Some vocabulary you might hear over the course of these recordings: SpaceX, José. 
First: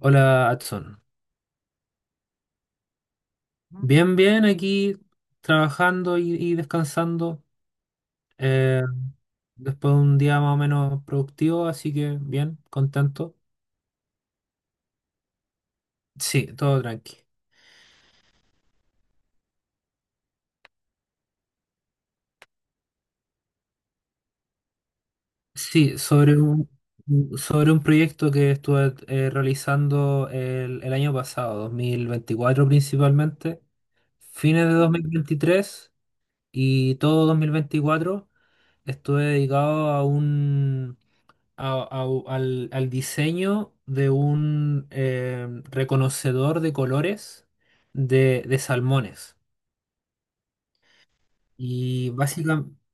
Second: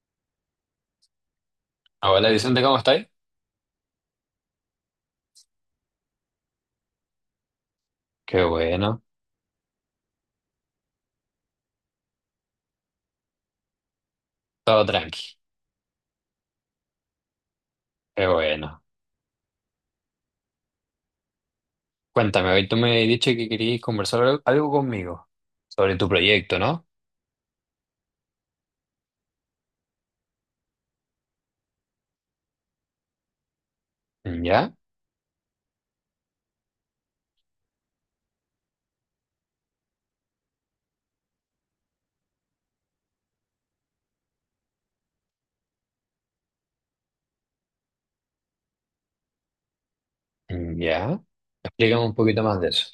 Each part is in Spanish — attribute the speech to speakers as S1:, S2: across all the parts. S1: Hola, Adson.
S2: Hola Vicente, ¿cómo estáis?
S1: Bien, bien, aquí trabajando y descansando.
S2: Qué
S1: eh,
S2: bueno,
S1: Después de un día más o menos productivo, así que bien, contento.
S2: todo tranqui,
S1: Sí, todo tranqui.
S2: qué bueno. Cuéntame, hoy tú me has dicho que querías conversar algo conmigo sobre
S1: Sí,
S2: tu proyecto, ¿no?
S1: sobre un proyecto que estuve realizando el año pasado, 2024 principalmente, fines
S2: Ya,
S1: de 2023 y todo 2024 estuve dedicado a un, a- al, al diseño de un reconocedor de colores de salmones.
S2: ya. Explícame
S1: Y
S2: un poquito más de eso.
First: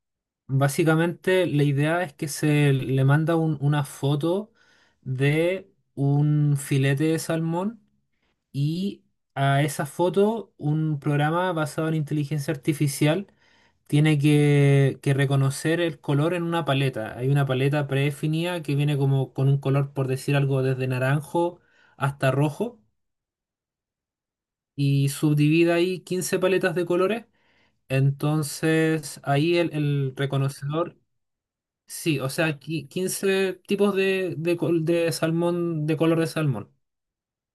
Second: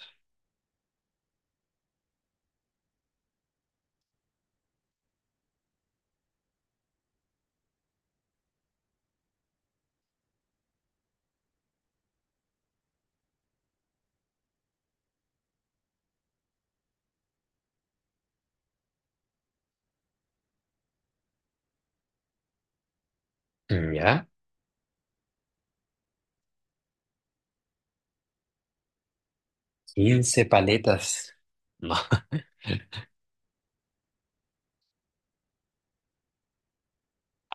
S1: básicamente la idea es que se le manda una foto de un filete de salmón y a esa foto un programa basado en inteligencia artificial tiene que reconocer el color en una paleta. Hay una paleta predefinida que viene como con un color, por decir algo, desde naranjo hasta rojo
S2: Ya,
S1: y subdivide ahí 15 paletas de colores. Entonces ahí el
S2: 15
S1: reconocedor,
S2: paletas. No.
S1: sí, o sea, 15 tipos de salmón, de color de salmón.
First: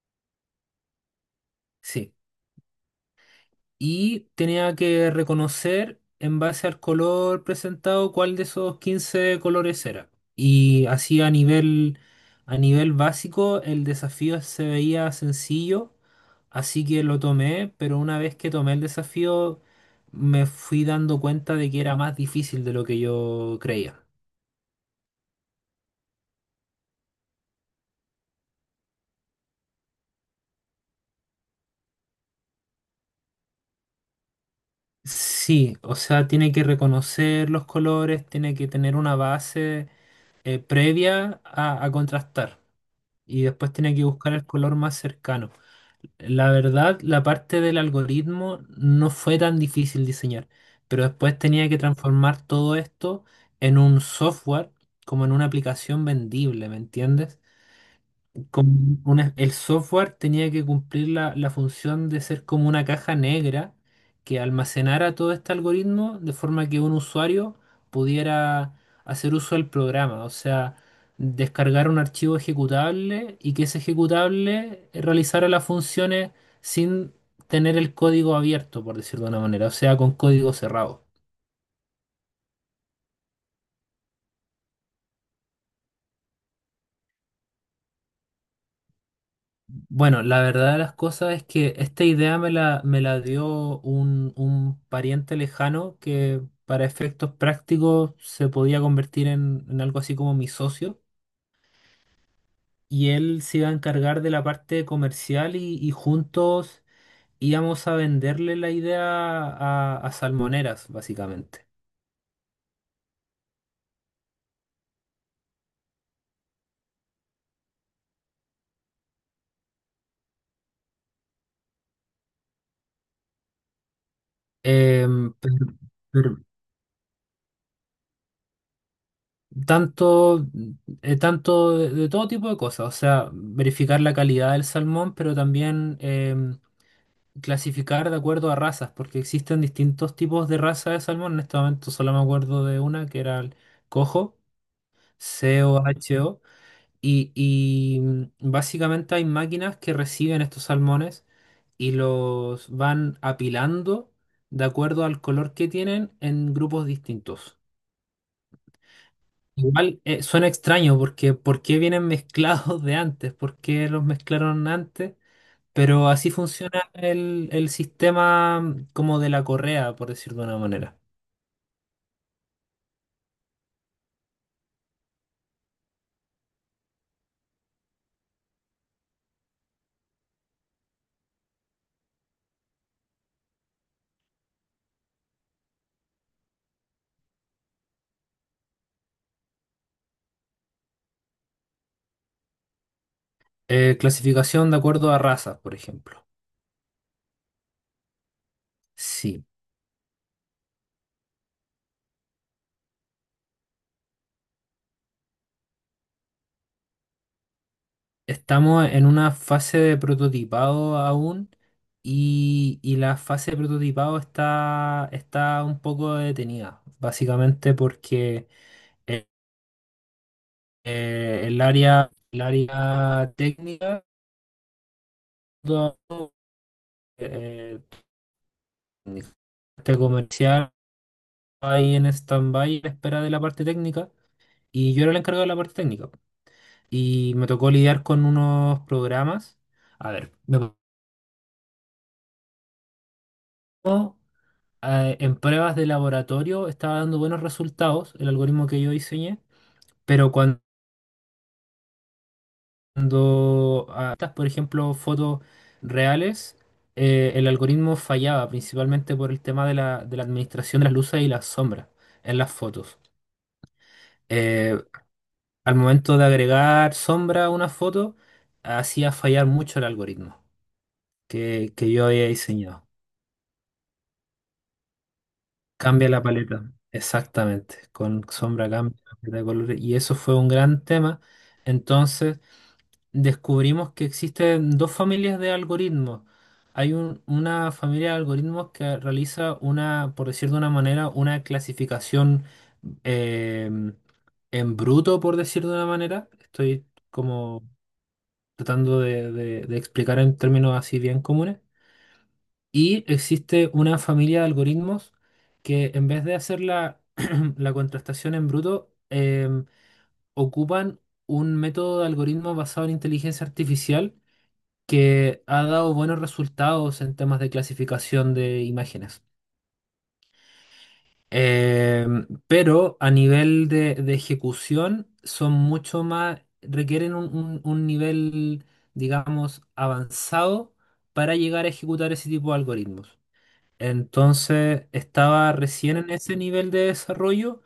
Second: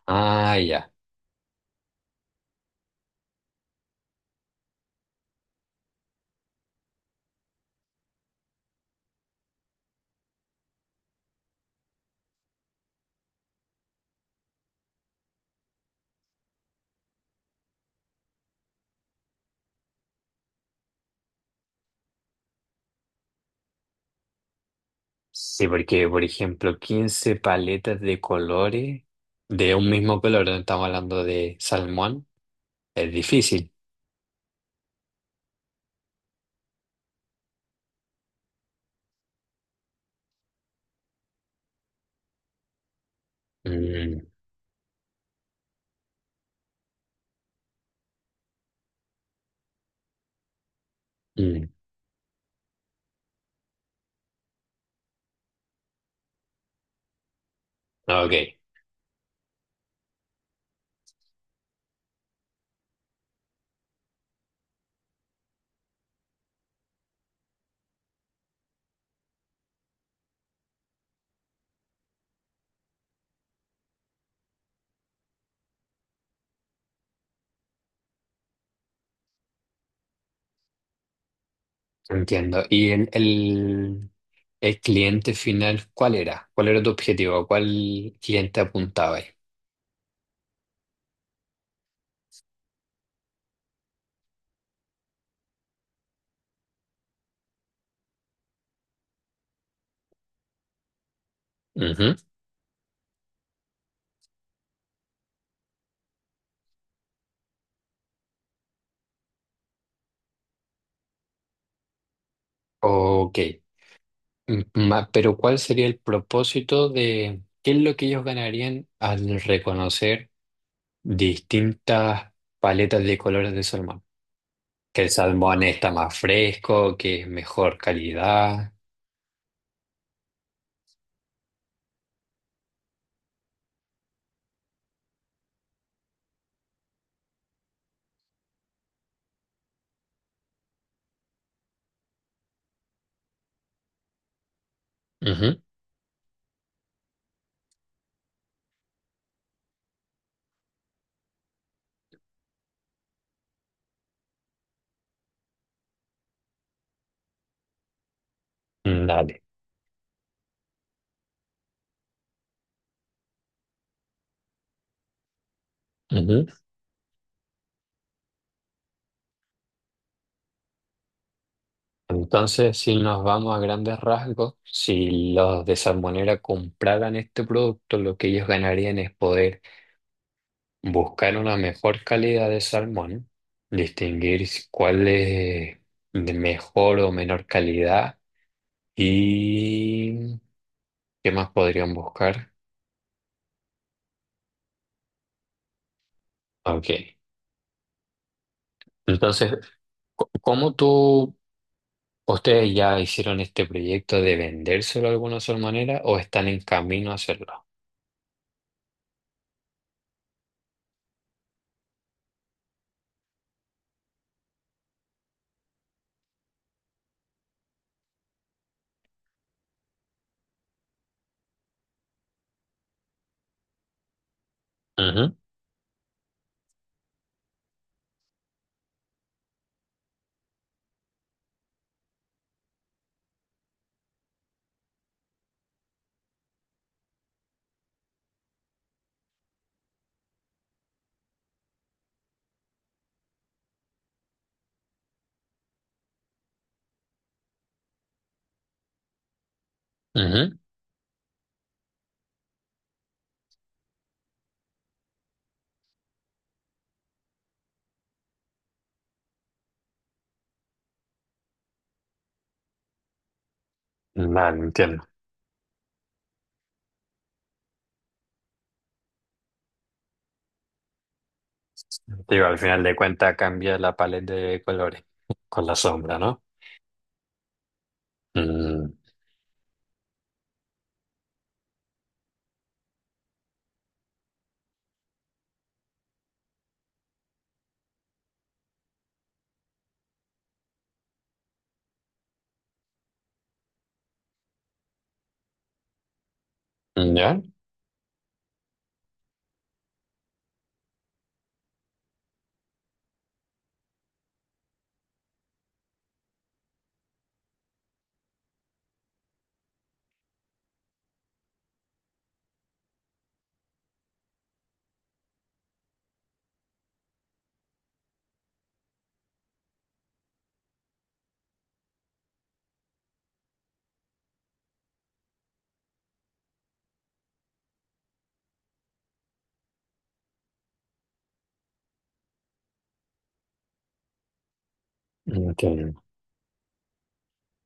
S2: Ah, ya.
S1: Sí, y tenía que reconocer en base al color presentado cuál de esos 15 colores era. Y así a nivel básico el desafío se veía sencillo, así que lo tomé, pero una vez que tomé el desafío me fui dando cuenta de que era más difícil de lo que yo creía.
S2: Sí, porque, por ejemplo, 15 paletas de colores de un mismo color, no estamos hablando de salmón, es difícil.
S1: Sí, o sea, tiene que reconocer los colores, tiene que tener una base previa a contrastar. Y después tenía que
S2: Mm,
S1: buscar el color más cercano. La verdad, la parte del algoritmo no fue tan difícil diseñar, pero después tenía
S2: mm.
S1: que transformar todo esto en un software, como en una aplicación vendible, ¿me entiendes?
S2: Ok,
S1: Como el software tenía que cumplir la función de ser como una caja negra que almacenara todo este algoritmo de forma que un usuario pudiera hacer uso del programa, o sea, descargar un archivo ejecutable y que ese ejecutable realizara las funciones sin tener el código abierto, por decirlo de una manera, o sea, con código cerrado.
S2: entiendo. ¿Y el cliente final, cuál era? ¿Cuál era tu objetivo? ¿A ¿Cuál cliente apuntabas ahí?
S1: Bueno, la verdad de las cosas es que esta idea me la dio un pariente lejano que para efectos prácticos se podía convertir en algo así como mi socio
S2: Ujú.
S1: y él se iba a encargar de la parte comercial y juntos íbamos a venderle la idea a salmoneras, básicamente.
S2: Ok. Mm, ma- pero ¿cuál sería el propósito? De ¿qué es lo que ellos ganarían al reconocer distintas paletas de colores de salmón? Que el
S1: Em,
S2: salmón
S1: pero-
S2: está más
S1: pero
S2: fresco, que es mejor calidad.
S1: tanto, tanto de todo tipo de cosas, o sea, verificar la calidad del salmón, pero también... clasificar de acuerdo a razas, porque existen distintos tipos de raza de salmón. En este momento solo me acuerdo de una que era el cojo, C o H O y básicamente hay máquinas que reciben estos salmones y los van apilando de acuerdo al color que tienen en grupos distintos.
S2: Ujú. Dale.
S1: Igual suena extraño porque ¿por qué vienen mezclados de antes? ¿Por qué los mezclaron antes? Pero así funciona el sistema como de la correa, por decir de una manera.
S2: Entonces, si nos vamos a grandes rasgos, si los de salmonera compraran este producto, lo que ellos ganarían es poder buscar una mejor calidad de salmón, distinguir si- cuál es de mejor o menor calidad y qué más podrían buscar.
S1: Clasificación de acuerdo a razas, por ejemplo.
S2: Ok.
S1: Sí,
S2: Entonces, co- ¿cómo tú, ustedes ya hicieron este proyecto de vendérselo a alguna salmonera o están en camino a hacerlo?
S1: estamos en una fase de prototipado aún y la fase de prototipado está un poco detenida, básicamente porque eh, el área técnica,
S2: Ujú,
S1: todo, eh, técnica, este comercial ahí en stand-by a la espera de la parte técnica. Y yo era el encargado de la parte técnica. Y me tocó lidiar con unos programas. A ver, me tocó, en pruebas de laboratorio estaba dando buenos resultados el algoritmo que yo diseñé, pero
S2: ujú.
S1: cuando estas, por ejemplo, fotos reales, el algoritmo fallaba principalmente por el tema de de la administración de las luces y las sombras en las fotos.
S2: Vale,
S1: Eh,
S2: entiendo.
S1: Al momento de agregar sombra a una foto, hacía fallar mucho el algoritmo que yo había
S2: Digo, al final
S1: diseñado.
S2: de cuentas cambia la paleta de colores con la
S1: Cambia
S2: sombra,
S1: la
S2: ¿no?
S1: paleta, exactamente. Con sombra
S2: Mm,
S1: cambia la paleta de colores. Y eso fue un gran tema. Entonces descubrimos que existen dos familias de algoritmos. Hay una familia de algoritmos que realiza una, por decir de una manera, una clasificación eh, en bruto, por decir de una manera. Estoy
S2: ya,
S1: como tratando de de explicar en términos así bien comunes y existe una familia de algoritmos que en vez de hacer la, la contrastación en bruto, ocupan un método de algoritmo basado en inteligencia artificial que ha dado buenos resultados en temas de clasificación de imágenes. Pero a nivel de ejecución son mucho más, requieren un nivel, digamos, avanzado para llegar a ejecutar ese tipo de algoritmos. Entonces estaba recién
S2: entiendo.
S1: en ese nivel de desarrollo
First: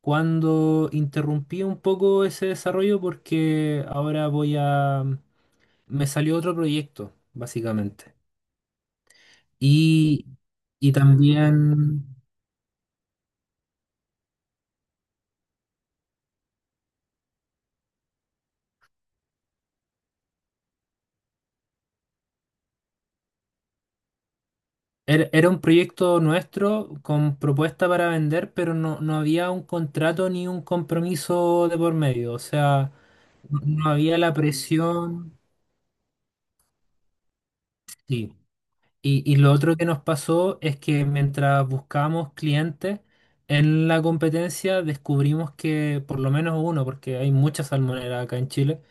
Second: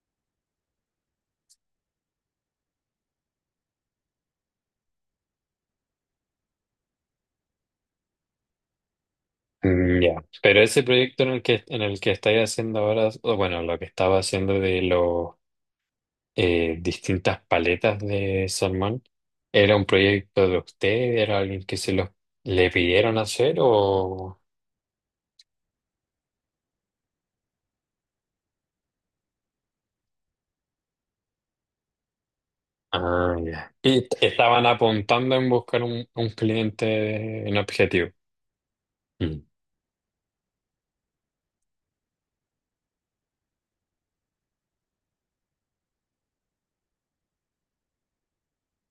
S1: cuando interrumpí un poco ese desarrollo porque ahora voy a... me salió otro proyecto, básicamente.
S2: Mm, ya.
S1: Y,
S2: Pero ese
S1: y
S2: proyecto en el
S1: también
S2: que estáis haciendo ahora, o bueno, lo que estaba haciendo de los distintas paletas de salmón, ¿era un proyecto de usted? ¿Era alguien que se los le pidieron hacer o...?
S1: era, era un proyecto nuestro con propuesta para vender, pero no, no había un contrato ni un compromiso de por medio. O sea,
S2: Ah,
S1: no,
S2: ya.
S1: no
S2: Y
S1: había
S2: t-
S1: la
S2: estaban apuntando
S1: presión.
S2: en buscar un cliente en objetivo.
S1: Sí. Y
S2: Mm,
S1: lo otro que nos pasó es que mientras buscábamos clientes en la competencia, descubrimos que por lo menos uno, porque hay muchas salmoneras acá en Chile,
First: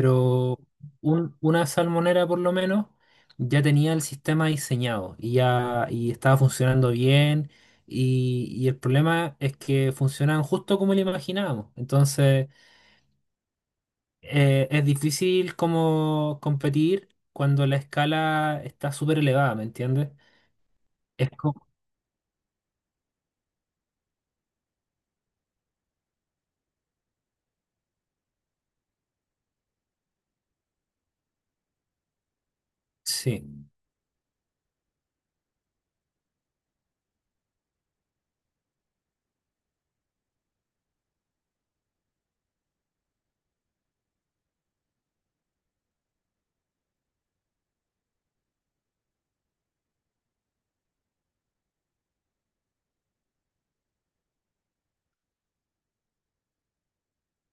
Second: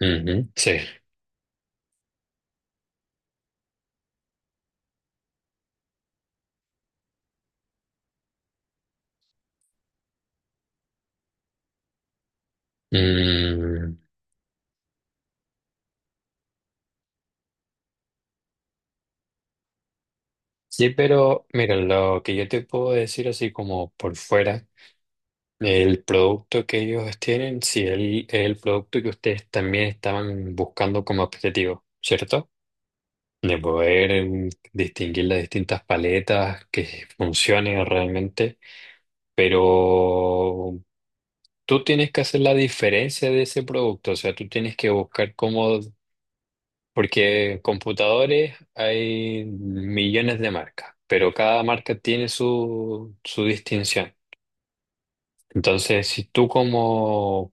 S2: ujú, sí.
S1: una salmonera por lo menos ya tenía el sistema diseñado y ya y estaba funcionando bien. Y el problema es que funcionaban justo como lo imaginábamos. Entonces,
S2: Mm,
S1: es difícil como competir cuando la escala está súper elevada, ¿me entiendes?
S2: sí, pero mira, lo que yo te puedo decir así como por fuera, el producto que ellos tienen, sí, el, es el producto que ustedes también estaban buscando como objetivo, ¿cierto?
S1: Sí,
S2: De poder distinguir las distintas paletas, que funcionen realmente, pero tú tienes que hacer la diferencia de ese producto, o sea, tú tienes que buscar cómo. Porque computadores hay millones de marcas, pero cada marca tiene su, su distinción. Entonces, si tú como,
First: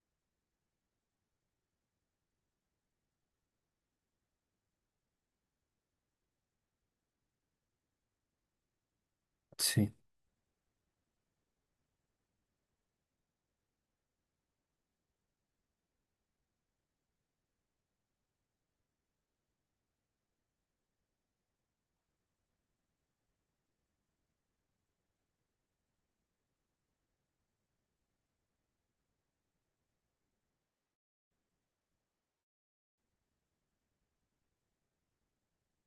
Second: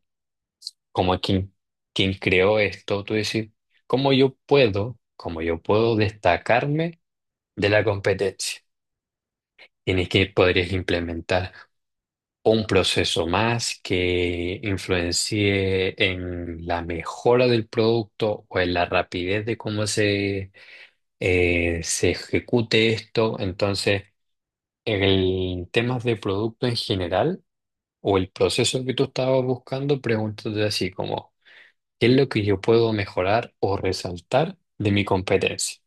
S2: como quien, quien creó esto, tú decís, cómo yo puedo destacarme de la competencia?
S1: sí,
S2: Tienes que... podrías implementar un proceso más que influencie en la mejora del producto o en la rapidez de cómo se se ejecute esto. Entonces, en temas de producto en general o el proceso que tú estabas buscando, pregúntate así como, ¿qué es lo que yo puedo mejorar o resaltar de mi competencia?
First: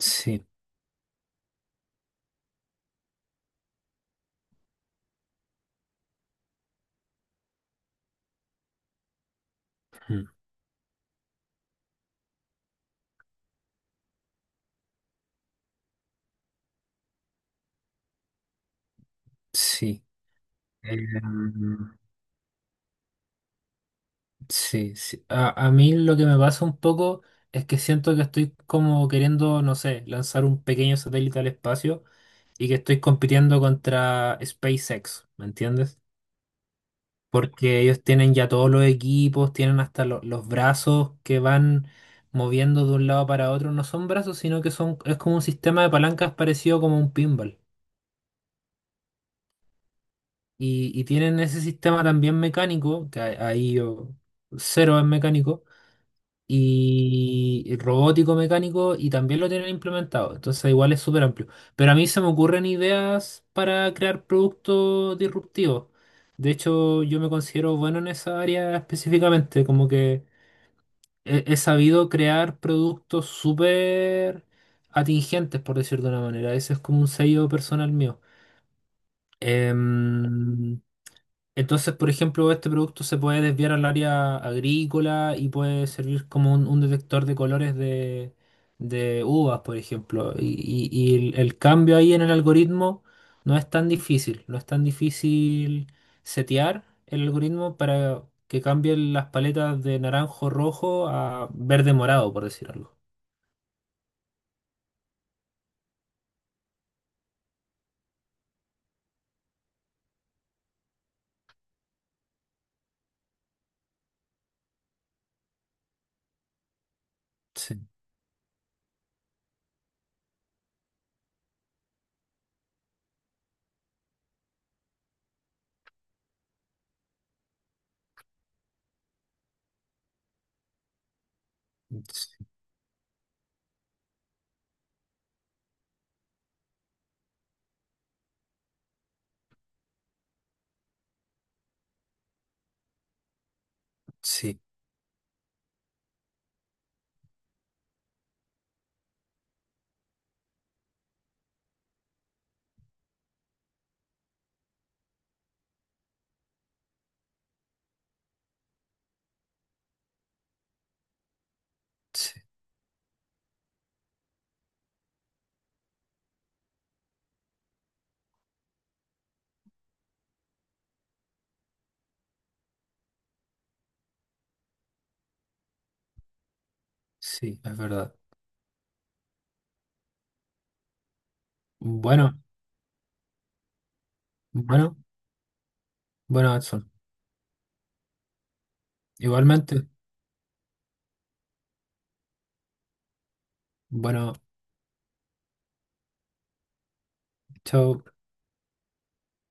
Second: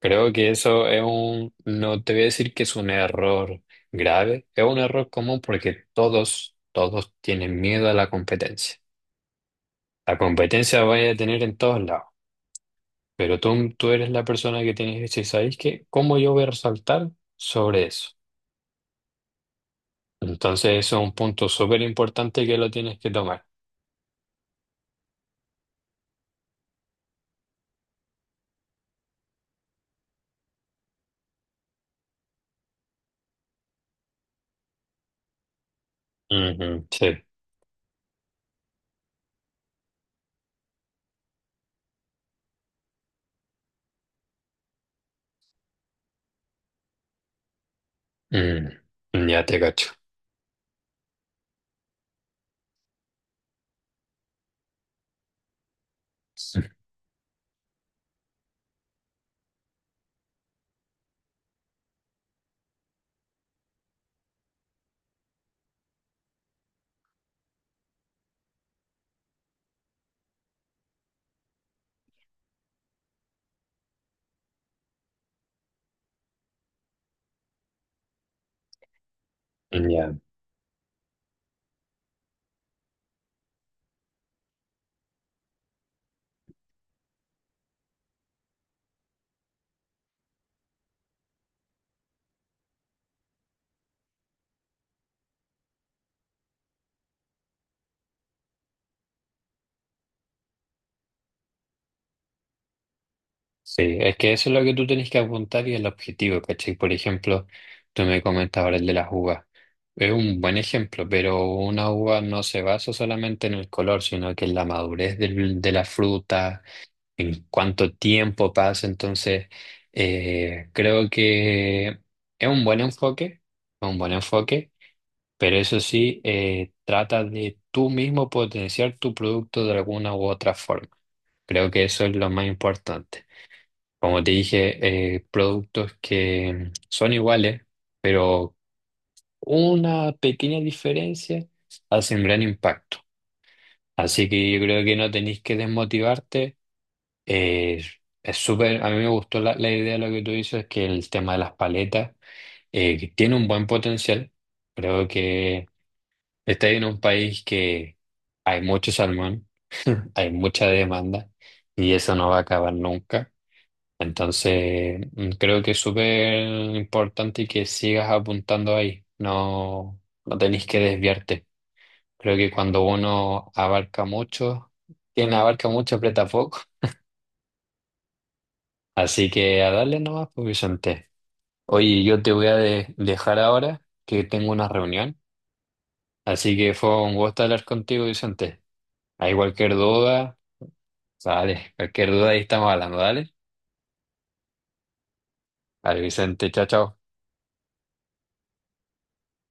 S2: Creo que eso es un... No te voy a decir que es un error grave, es un error común porque todos tienen miedo a la competencia. La
S1: mm,
S2: competencia vaya a tener en todos lados. Pero tú eres la persona que tienes que decir, ¿sabéis qué? ¿Cómo yo voy a resaltar sobre eso?
S1: sí.
S2: Entonces, eso es un punto súper
S1: Em,
S2: importante que lo tienes que tomar.
S1: sí, sí. A mí lo que me pasa un poco es que siento que estoy como queriendo, no sé, lanzar un pequeño satélite al espacio y que estoy compitiendo contra SpaceX, ¿me entiendes?
S2: Ujú, sí.
S1: Porque ellos tienen ya todos los equipos, tienen hasta los brazos que van moviendo de un lado para otro. No son brazos, sino que son, es como un sistema de palancas parecido como un pinball.
S2: Mm, ya te cacho.
S1: Y tienen ese sistema también mecánico, que ahí yo cero es mecánico, y robótico mecánico, y también lo tienen implementado. Entonces igual es súper amplio. Pero a mí se me ocurren ideas para crear productos disruptivos. De hecho, yo me considero bueno en esa área específicamente, como que he sabido crear productos súper atingentes, por decirlo de una manera. Ese es como un sello personal mío.
S2: Ya.
S1: Em, entonces, por ejemplo, este producto se puede desviar al área agrícola y puede servir como un detector de colores de uvas, por ejemplo. El cambio ahí en el algoritmo no es tan difícil, no es tan difícil setear el algoritmo para que cambien las paletas de naranjo rojo a verde morado, por decir algo.
S2: Sí, es que eso es lo que tú tienes que apuntar y el objetivo, ¿cachai? Por ejemplo, tú me comentabas ahora el de las uvas. Es un buen ejemplo, pero una uva no se basa solamente en el color, sino que en la madurez del- de la fruta, en
S1: Sí,
S2: cuánto tiempo pasa. Entonces, creo que es un buen enfoque, es un buen enfoque, pero eso sí, trata de tú mismo potenciar tu producto de alguna u otra forma. Creo que eso es lo más
S1: sí,
S2: importante. Como te dije, productos que son iguales, pero una pequeña diferencia hace un gran impacto. Así que yo creo que no tenéis que desmotivarte. Eh, es súper, a mí me gustó la, la idea de lo que tú dices, que el tema de las paletas que tiene un buen potencial. Creo que está en un país que hay mucho salmón, hay mucha demanda y eso no
S1: sí,
S2: va a acabar nunca. Entonces, mm, creo que es súper importante que sigas apuntando ahí, no, no tenéis que desviarte. Creo que cuando uno abarca mucho, quien abarca mucho aprieta poco.
S1: sí, es verdad.
S2: Así que a darle nomás, pues Vicente. Oye, yo te
S1: Bueno,
S2: voy a de- dejar ahora que tengo una
S1: bueno,
S2: reunión,
S1: bueno,
S2: así que
S1: Edson.
S2: fue un gusto hablar contigo, Vicente. Hay cualquier
S1: Igualmente,
S2: duda, dale. Cualquier duda ahí estamos hablando, dale.
S1: bueno,
S2: Vale, Vicente, chao, chao.
S1: chao.